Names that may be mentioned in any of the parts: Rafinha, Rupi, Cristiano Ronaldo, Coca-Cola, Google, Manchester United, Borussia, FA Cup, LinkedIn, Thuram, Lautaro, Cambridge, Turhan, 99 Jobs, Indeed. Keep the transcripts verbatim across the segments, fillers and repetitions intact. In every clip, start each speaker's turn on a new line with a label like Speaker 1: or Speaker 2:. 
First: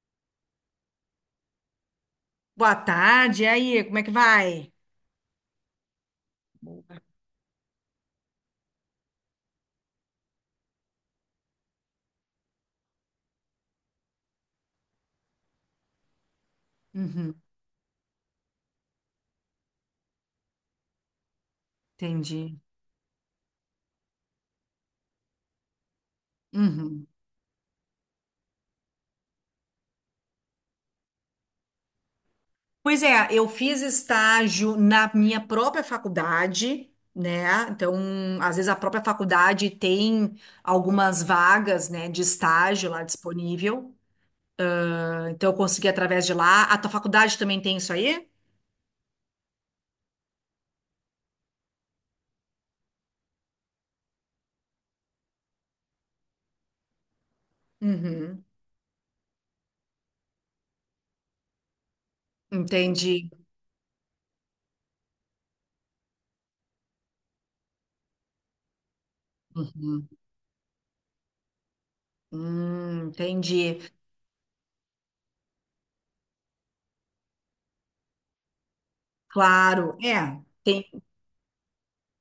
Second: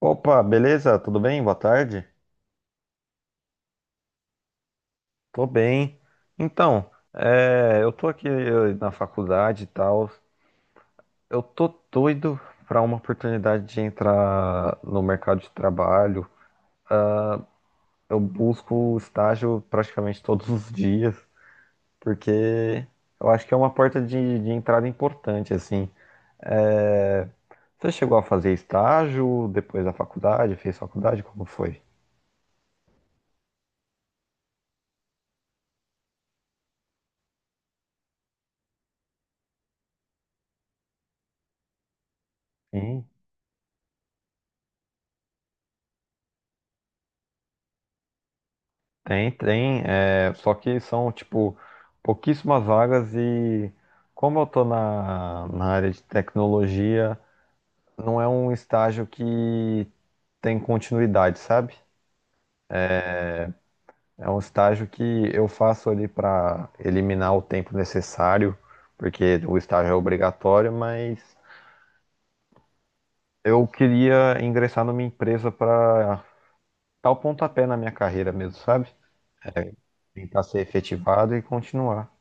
Speaker 1: Opa, beleza? Tudo bem? Boa tarde.
Speaker 2: Boa tarde, e aí, como é que vai?
Speaker 1: Tô bem. Então,
Speaker 2: Boa.
Speaker 1: é, eu tô aqui eh, na faculdade e tal. Eu tô doido pra uma oportunidade de entrar no mercado de trabalho.
Speaker 2: Uhum,
Speaker 1: Eu busco estágio praticamente todos os dias,
Speaker 2: entendi.
Speaker 1: porque eu acho que é uma porta de, de entrada importante, assim.
Speaker 2: Uhum.
Speaker 1: É, você chegou a fazer estágio depois da faculdade? Fez faculdade? Como foi?
Speaker 2: Pois é, eu fiz estágio na minha própria faculdade, né? Então, às vezes a própria faculdade tem algumas vagas, né, de estágio lá
Speaker 1: Sim.
Speaker 2: disponível. Ah, então, eu consegui através de lá. A tua faculdade também tem isso aí?
Speaker 1: Tem, tem, é, só que são, tipo, pouquíssimas vagas e como eu tô na, na área de tecnologia, não é
Speaker 2: Uhum,
Speaker 1: um estágio que tem continuidade, sabe?
Speaker 2: entendi.
Speaker 1: É um estágio que eu faço ali para eliminar o tempo necessário, porque o estágio é
Speaker 2: Uhum.
Speaker 1: obrigatório, mas
Speaker 2: Hum,
Speaker 1: eu
Speaker 2: entendi.
Speaker 1: queria ingressar numa empresa para dar o pontapé na minha carreira mesmo, sabe? É,
Speaker 2: Claro,
Speaker 1: tentar
Speaker 2: é.
Speaker 1: ser
Speaker 2: Tem.
Speaker 1: efetivado e continuar.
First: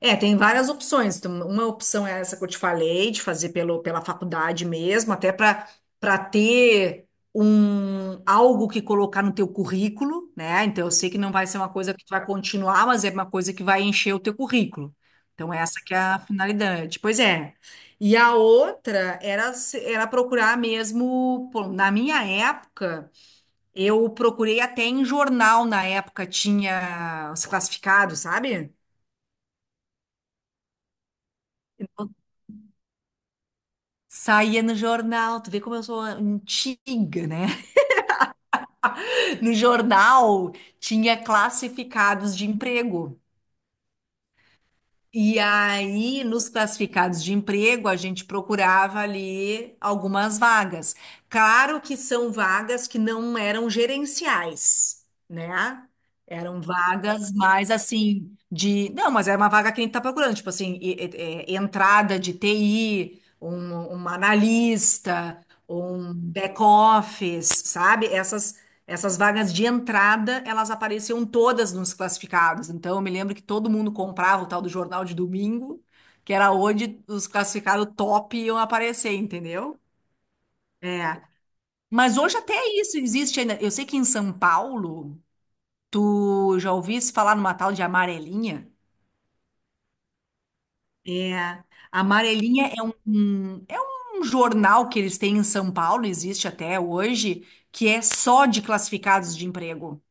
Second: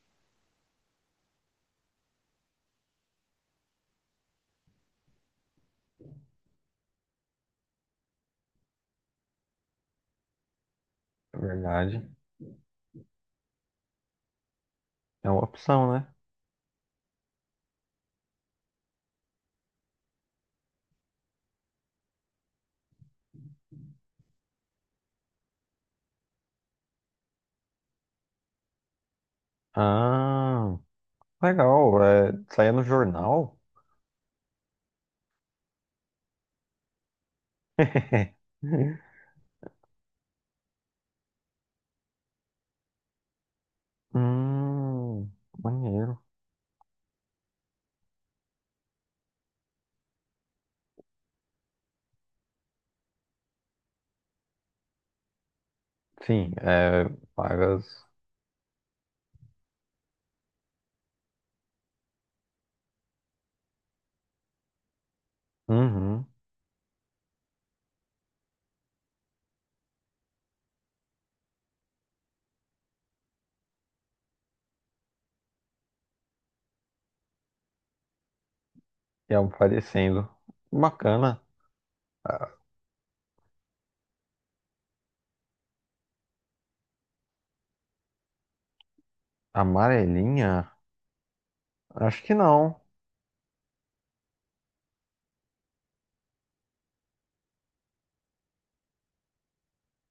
Speaker 2: É, tem várias opções. Então, uma opção é essa que eu te falei, de fazer pelo, pela faculdade mesmo, até para para ter um algo que colocar no teu currículo, né? Então eu sei que não
Speaker 1: É
Speaker 2: vai ser uma coisa que
Speaker 1: verdade.
Speaker 2: tu vai continuar, mas é uma coisa que vai encher o teu currículo.
Speaker 1: É uma
Speaker 2: Então essa
Speaker 1: opção,
Speaker 2: que é
Speaker 1: né?
Speaker 2: a finalidade. Pois é. E a outra era se- era procurar mesmo, pô, na minha época, eu procurei até em jornal, na época tinha os classificados, sabe?
Speaker 1: Ah, legal. É, saía no jornal?
Speaker 2: Saía no jornal, tu vê como eu sou antiga, né? No jornal tinha classificados de emprego.
Speaker 1: Hum,
Speaker 2: E
Speaker 1: maneiro.
Speaker 2: aí, nos classificados de emprego, a gente procurava ali algumas vagas. Claro que são vagas que não eram gerenciais, né?
Speaker 1: Sim,
Speaker 2: Eram
Speaker 1: é,
Speaker 2: vagas mais
Speaker 1: vagas.
Speaker 2: assim de. Não, mas era uma vaga que a gente está procurando, tipo assim, e- e- é, entrada de T I, um, um analista, um
Speaker 1: Uhum,
Speaker 2: back office, sabe? Essas, essas vagas de entrada, elas apareciam todas nos classificados. Então, eu me lembro que todo mundo comprava o tal do jornal de domingo, que era onde os classificados top iam aparecer,
Speaker 1: iam
Speaker 2: entendeu?
Speaker 1: aparecendo.
Speaker 2: É.
Speaker 1: Bacana.
Speaker 2: Mas hoje até isso existe ainda. Eu sei que em São Paulo, tu já ouvisse falar numa tal de amarelinha?
Speaker 1: Amarelinha?
Speaker 2: É.
Speaker 1: Acho que
Speaker 2: Amarelinha
Speaker 1: não.
Speaker 2: é um, um- é um jornal que eles têm em São Paulo, existe até hoje, que é só de classificados de emprego.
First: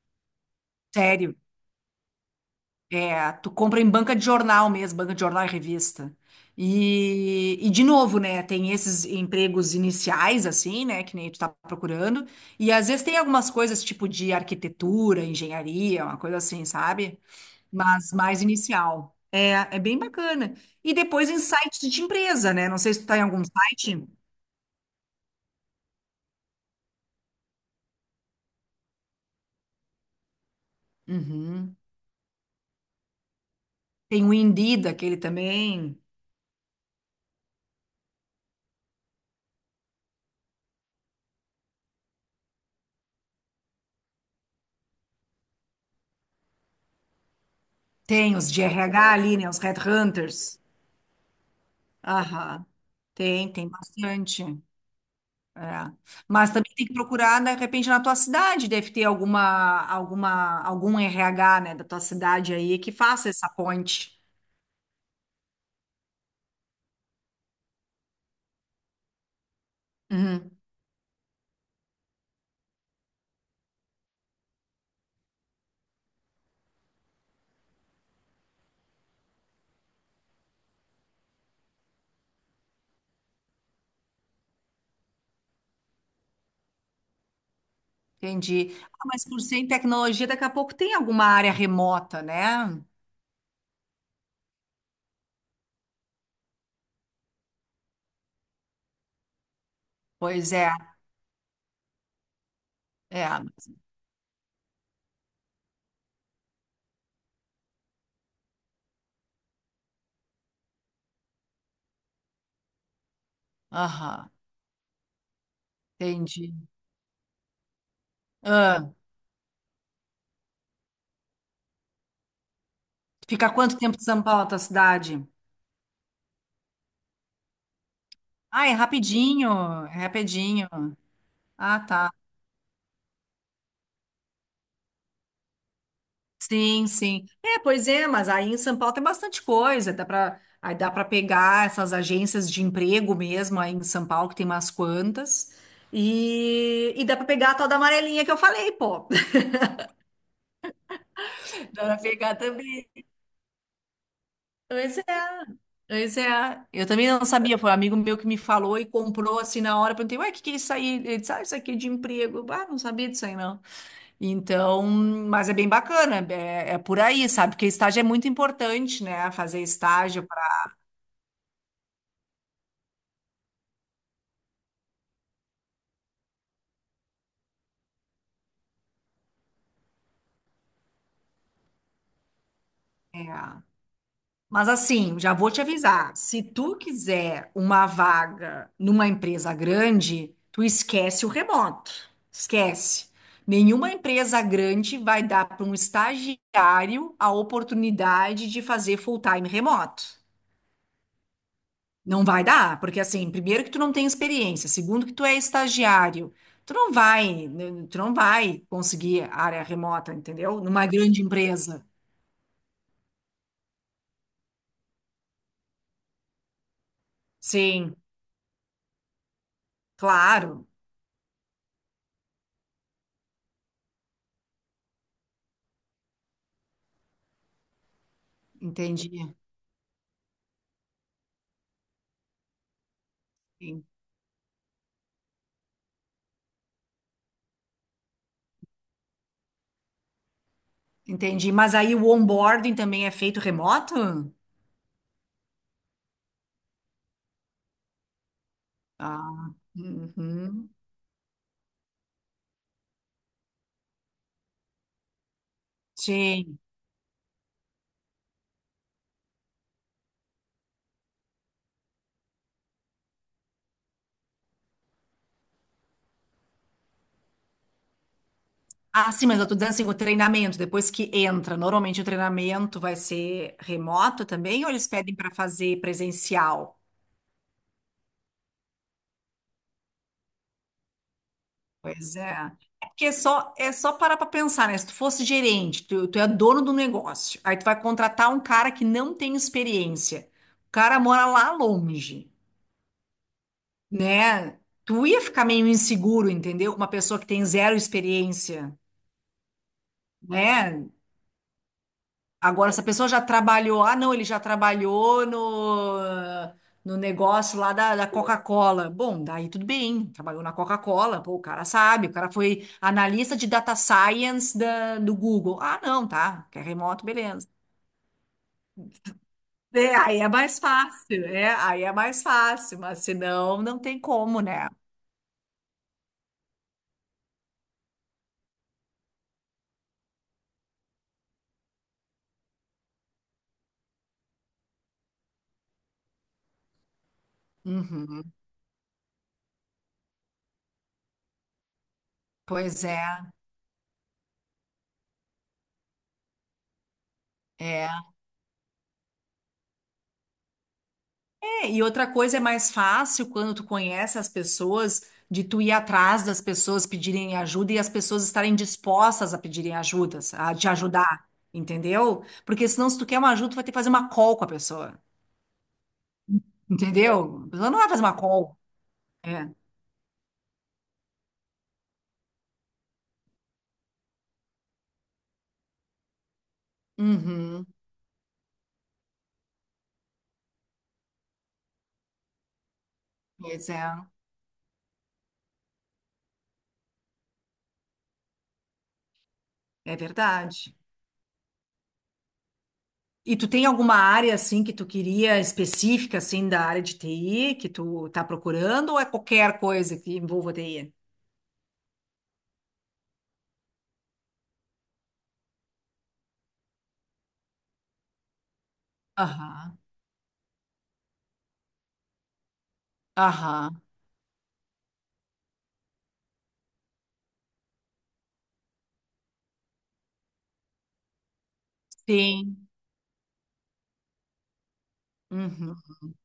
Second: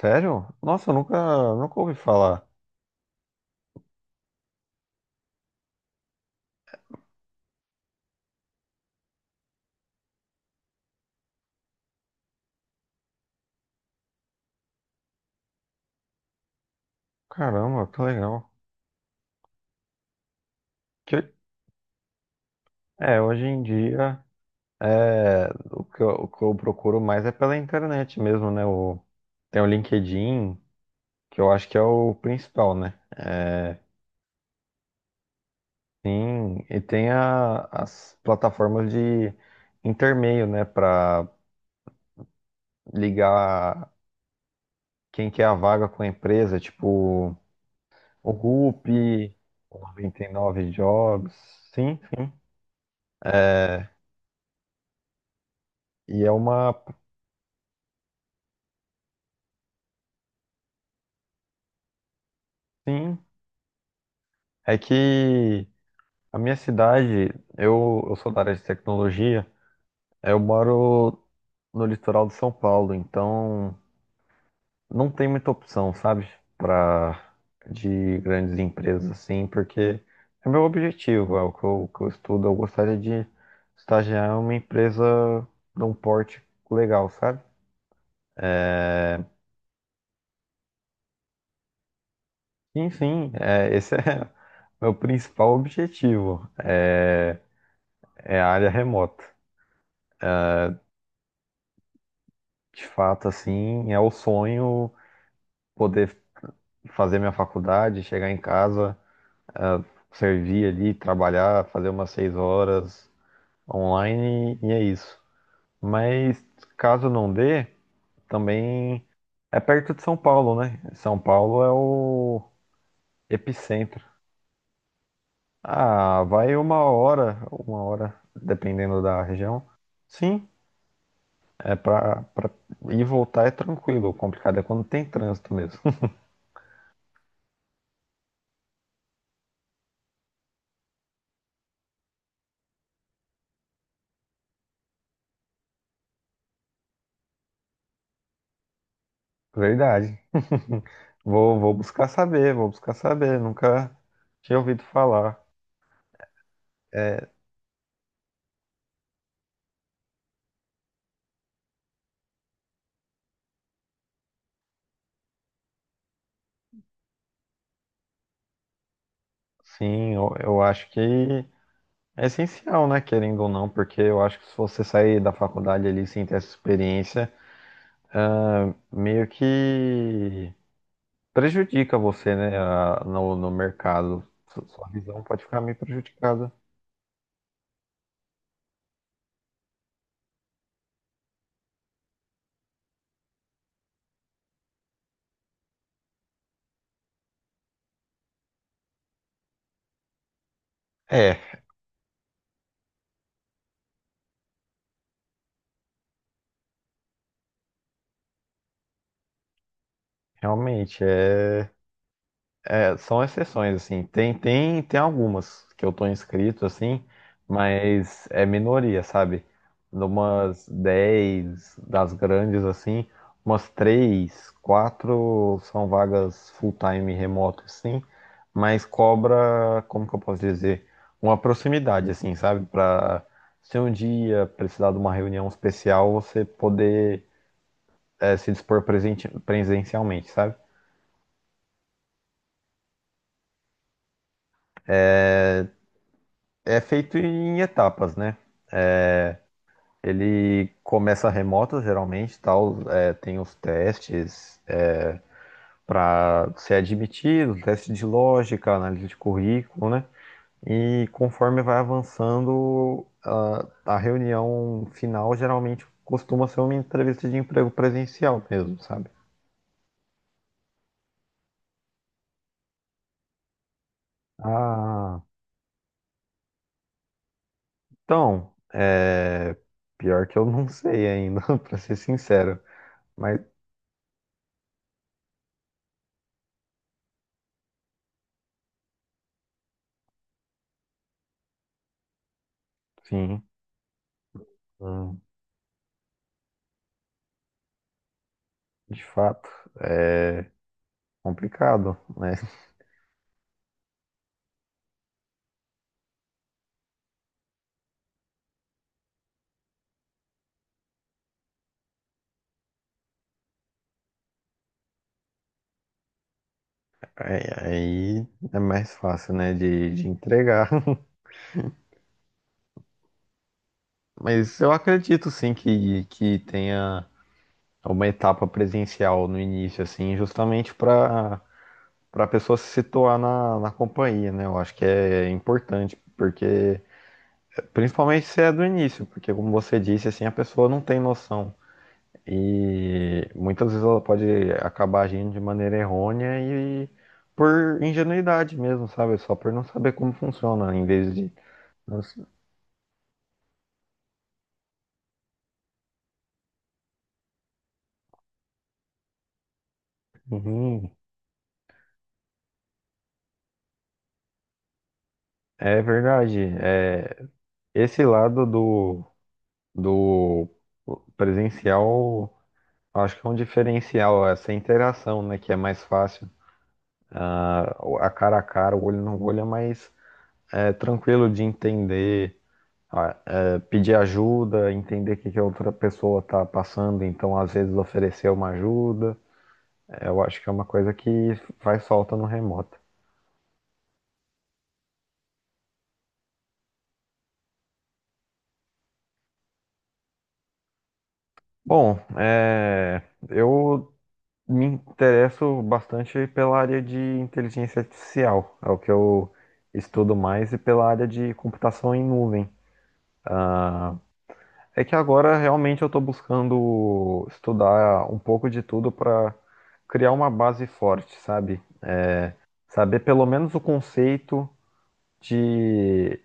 Speaker 1: Sério? Nossa, eu nunca,
Speaker 2: Sério.
Speaker 1: nunca ouvi falar.
Speaker 2: É, tu compra em banca de jornal mesmo, banca de jornal e revista. E, e de novo, né, tem esses empregos iniciais, assim, né, que nem tu tá procurando. E às vezes tem algumas coisas tipo de arquitetura, engenharia, uma coisa assim, sabe?
Speaker 1: Caramba, que
Speaker 2: Mas mais
Speaker 1: legal.
Speaker 2: inicial. É, é bem bacana. E depois
Speaker 1: Que-
Speaker 2: em sites de empresa, né? Não sei se tu tá
Speaker 1: É,
Speaker 2: em
Speaker 1: hoje
Speaker 2: algum
Speaker 1: em
Speaker 2: site.
Speaker 1: dia, é, o que eu, o que eu procuro mais é pela internet mesmo, né? O, tem o LinkedIn, que eu acho que
Speaker 2: Uhum.
Speaker 1: é o principal, né? É,
Speaker 2: Tem o Indeed, aquele também.
Speaker 1: sim, e tem a- as plataformas de intermeio, né, para ligar quem quer a vaga com a empresa, tipo o
Speaker 2: Tem os de R H
Speaker 1: Rupi,
Speaker 2: ali, né, os
Speaker 1: o
Speaker 2: Headhunters.
Speaker 1: noventa e nove Jobs, sim, sim.
Speaker 2: Aham. Tem, tem
Speaker 1: É,
Speaker 2: bastante. É.
Speaker 1: e é
Speaker 2: Mas também
Speaker 1: uma,
Speaker 2: tem que procurar, de repente, na tua cidade, deve ter alguma, alguma, algum R H, né, da tua cidade aí que
Speaker 1: sim,
Speaker 2: faça essa ponte.
Speaker 1: é que a minha cidade, eu, eu sou da área de tecnologia, eu
Speaker 2: Uhum.
Speaker 1: moro no litoral de São Paulo, então não tem muita opção, sabe? Pra, de grandes empresas, assim, porque é meu objetivo, é o que eu, que eu estudo. Eu gostaria de estagiar em uma empresa de um porte legal, sabe?
Speaker 2: Entendi. Ah, mas por ser em tecnologia, daqui a pouco tem alguma área remota, né?
Speaker 1: Enfim, é, esse é meu principal objetivo, é, é a área remota.
Speaker 2: Pois é,
Speaker 1: De fato,
Speaker 2: é.
Speaker 1: assim, é o sonho poder fazer minha faculdade, chegar em casa, ah, servir ali, trabalhar, fazer umas seis horas,
Speaker 2: Aham,
Speaker 1: online e é isso. Mas
Speaker 2: entendi.
Speaker 1: caso não dê,
Speaker 2: Ah,
Speaker 1: também é perto de São Paulo, né? São Paulo é o
Speaker 2: fica quanto tempo
Speaker 1: epicentro.
Speaker 2: de São Paulo, a tua cidade?
Speaker 1: Ah, vai uma hora, uma hora,
Speaker 2: Ah, é
Speaker 1: dependendo da
Speaker 2: rapidinho,
Speaker 1: região.
Speaker 2: é
Speaker 1: Sim,
Speaker 2: rapidinho.
Speaker 1: é
Speaker 2: Ah, tá.
Speaker 1: pra, pra ir e voltar é tranquilo. O complicado é quando tem trânsito mesmo.
Speaker 2: Sim, sim. É, pois é, mas aí em São Paulo tem bastante coisa, dá para aí dá para pegar essas agências de emprego mesmo aí em São Paulo, que tem umas quantas. E, e dá para pegar a tal da amarelinha que eu falei, pô.
Speaker 1: Verdade. Vou, vou
Speaker 2: Dá para
Speaker 1: buscar
Speaker 2: pegar
Speaker 1: saber, vou
Speaker 2: também.
Speaker 1: buscar saber. Nunca tinha ouvido
Speaker 2: Pois é.
Speaker 1: falar.
Speaker 2: Pois é. Eu também não
Speaker 1: É,
Speaker 2: sabia, foi um amigo meu que me falou e comprou assim na hora, perguntei, ué, o que que é isso aí? Ele disse, ah, isso aqui é de emprego. Eu, ah, não sabia disso aí, não. Então, mas é bem bacana, é, é por aí, sabe? Porque estágio é muito importante, né? Fazer
Speaker 1: sim,
Speaker 2: estágio.
Speaker 1: eu, eu acho que é essencial, né, querendo ou não, porque eu acho que se você sair da faculdade ali sem ter essa experiência, meio que prejudica você, né, a- no, no
Speaker 2: É.
Speaker 1: mercado. Su-
Speaker 2: Mas
Speaker 1: Sua
Speaker 2: assim,
Speaker 1: visão
Speaker 2: já
Speaker 1: pode
Speaker 2: vou
Speaker 1: ficar
Speaker 2: te
Speaker 1: meio
Speaker 2: avisar, se
Speaker 1: prejudicada.
Speaker 2: tu quiser uma vaga numa empresa grande, tu esquece o remoto. Esquece. Nenhuma empresa grande vai dar para um estagiário a oportunidade de fazer full-time remoto.
Speaker 1: É,
Speaker 2: Não vai dar, porque assim, primeiro que tu não tem experiência, segundo que tu é estagiário. Tu não vai, né, tu não vai conseguir área remota, entendeu? Numa
Speaker 1: realmente,
Speaker 2: grande
Speaker 1: é.
Speaker 2: empresa.
Speaker 1: É, são exceções, assim. Tem, tem, tem algumas que eu tô inscrito, assim,
Speaker 2: Sim,
Speaker 1: mas é minoria, sabe?
Speaker 2: claro,
Speaker 1: Numas dez das grandes, assim, umas três quatro são vagas full-time remoto, assim, mas
Speaker 2: entendi.
Speaker 1: cobra, como que eu posso dizer? Uma proximidade, assim, sabe? Pra se um dia precisar de uma reunião especial, você poder, é, se dispor presente, presencialmente, sabe?
Speaker 2: Entendi. Mas aí o onboarding também é feito remoto?
Speaker 1: É feito em etapas, né?
Speaker 2: Ah,
Speaker 1: Ele
Speaker 2: uhum.
Speaker 1: começa remoto, geralmente, tal, é, tem os testes para
Speaker 2: Sim.
Speaker 1: ser admitido, teste de lógica, análise de currículo, né? E conforme vai avançando, a, a reunião final geralmente costuma ser uma entrevista de emprego presencial mesmo, sabe?
Speaker 2: Ah, sim, mas eu tô dizendo assim, o treinamento, depois que entra, normalmente o treinamento vai ser remoto também, ou eles pedem
Speaker 1: Ah,
Speaker 2: para fazer presencial?
Speaker 1: então, é, pior que eu não sei ainda, para ser
Speaker 2: Pois é.
Speaker 1: sincero.
Speaker 2: É porque é
Speaker 1: Mas,
Speaker 2: só, é só parar para pensar, né? Se tu fosse gerente, tu, tu é dono do negócio, aí tu vai contratar um cara que não tem experiência. O cara mora lá longe,
Speaker 1: sim,
Speaker 2: né? Tu
Speaker 1: hum,
Speaker 2: ia ficar meio inseguro, entendeu? Com uma pessoa que tem zero experiência,
Speaker 1: de fato, é
Speaker 2: né?
Speaker 1: complicado, né?
Speaker 2: Agora, se a pessoa já trabalhou, ah, não, ele já trabalhou no, no negócio lá da, da Coca-Cola. Bom, daí tudo bem, trabalhou na Coca-Cola, pô, o cara sabe, o cara foi analista de data science da, do Google. Ah, não, tá, quer remoto,
Speaker 1: Aí,
Speaker 2: beleza.
Speaker 1: aí é mais fácil, né, de,
Speaker 2: É,
Speaker 1: de
Speaker 2: aí é mais
Speaker 1: entregar.
Speaker 2: fácil, é, aí é mais fácil, mas senão não tem como,
Speaker 1: Mas
Speaker 2: né?
Speaker 1: eu acredito sim que, que tenha uma etapa presencial no início, assim, justamente para para a pessoa se situar na, na companhia, né? Eu acho que é importante, porque principalmente
Speaker 2: Uhum.
Speaker 1: se é do início, porque como você disse, assim, a pessoa não tem noção.
Speaker 2: Pois é,
Speaker 1: E muitas vezes ela pode acabar agindo de maneira errônea e por
Speaker 2: é.
Speaker 1: ingenuidade mesmo, sabe? Só por não saber como funciona, em vez de
Speaker 2: É, e outra
Speaker 1: assim,
Speaker 2: coisa é mais fácil quando tu conhece as pessoas, de tu ir atrás das pessoas pedirem ajuda e as pessoas estarem dispostas a pedirem ajudas, a te
Speaker 1: Uhum,
Speaker 2: ajudar, entendeu? Porque senão, se tu quer uma ajuda, tu vai ter que fazer uma call com a pessoa,
Speaker 1: é verdade. É,
Speaker 2: entendeu? A pessoa não vai fazer
Speaker 1: esse
Speaker 2: uma
Speaker 1: lado
Speaker 2: call.
Speaker 1: do,
Speaker 2: É.
Speaker 1: do presencial, acho que é um diferencial, essa interação, né, que é mais fácil.
Speaker 2: Uhum.
Speaker 1: Ah, a cara a cara, o olho no olho é mais é, tranquilo de entender, ah, é,
Speaker 2: Pois é,
Speaker 1: pedir ajuda, entender o que que a outra pessoa está passando, então às vezes oferecer uma ajuda.
Speaker 2: é
Speaker 1: É, eu acho que é uma
Speaker 2: verdade.
Speaker 1: coisa que faz falta no remoto.
Speaker 2: E tu tem alguma área, assim, que tu queria específica, assim, da área de T I, que tu tá procurando, ou é qualquer coisa que envolva T I?
Speaker 1: Bom, é, eu me interesso bastante pela área de inteligência artificial, é o que eu
Speaker 2: Aham,
Speaker 1: estudo mais, e pela área de computação em nuvem.
Speaker 2: aham.
Speaker 1: É que agora realmente eu estou buscando estudar um pouco de tudo para criar uma base forte, sabe?
Speaker 2: Sim.
Speaker 1: Saber pelo menos o conceito
Speaker 2: Uhum,
Speaker 1: de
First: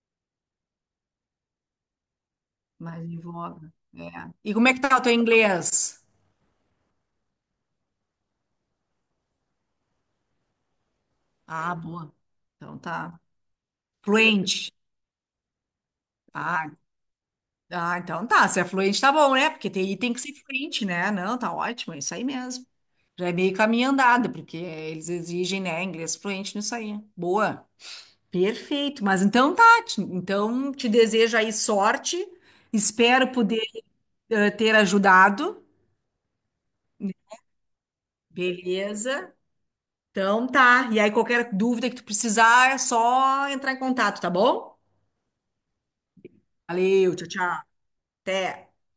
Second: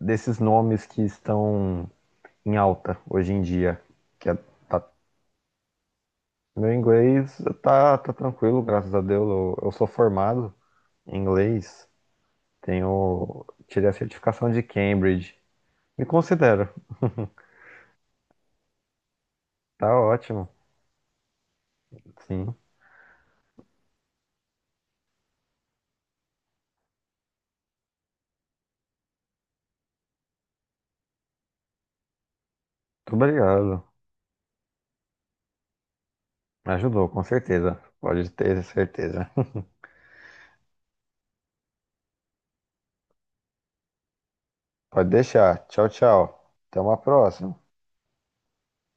Speaker 1: desses nomes que estão em alta
Speaker 2: mais em
Speaker 1: hoje em
Speaker 2: voga.
Speaker 1: dia. Que
Speaker 2: É.
Speaker 1: é-
Speaker 2: E como é que
Speaker 1: tá-
Speaker 2: tá o teu inglês?
Speaker 1: Meu inglês tá, tá tranquilo, graças a Deus. Eu, eu sou formado em
Speaker 2: Ah,
Speaker 1: inglês.
Speaker 2: boa. Então tá.
Speaker 1: Tenho, tirei a certificação de
Speaker 2: Fluente.
Speaker 1: Cambridge. Me considero.
Speaker 2: Ah, ah, então tá. Se é fluente, tá bom, né? Porque
Speaker 1: Tá
Speaker 2: tem tem que ser
Speaker 1: ótimo.
Speaker 2: fluente, né? Não, tá ótimo, é isso aí
Speaker 1: Sim. Muito
Speaker 2: mesmo. Já é meio caminho andado, porque eles exigem, né, inglês fluente nisso aí. Boa. Perfeito. Mas então tá. Ti- Então te desejo aí sorte. Espero poder
Speaker 1: obrigado.
Speaker 2: eh, ter ajudado.
Speaker 1: Me ajudou, com certeza. Pode ter certeza.
Speaker 2: Beleza. Então tá. E aí, qualquer dúvida que tu precisar, é só entrar em contato, tá bom?
Speaker 1: Pode deixar. Tchau, tchau. Até uma
Speaker 2: Valeu, tchau,
Speaker 1: próxima.
Speaker 2: tchau. Até.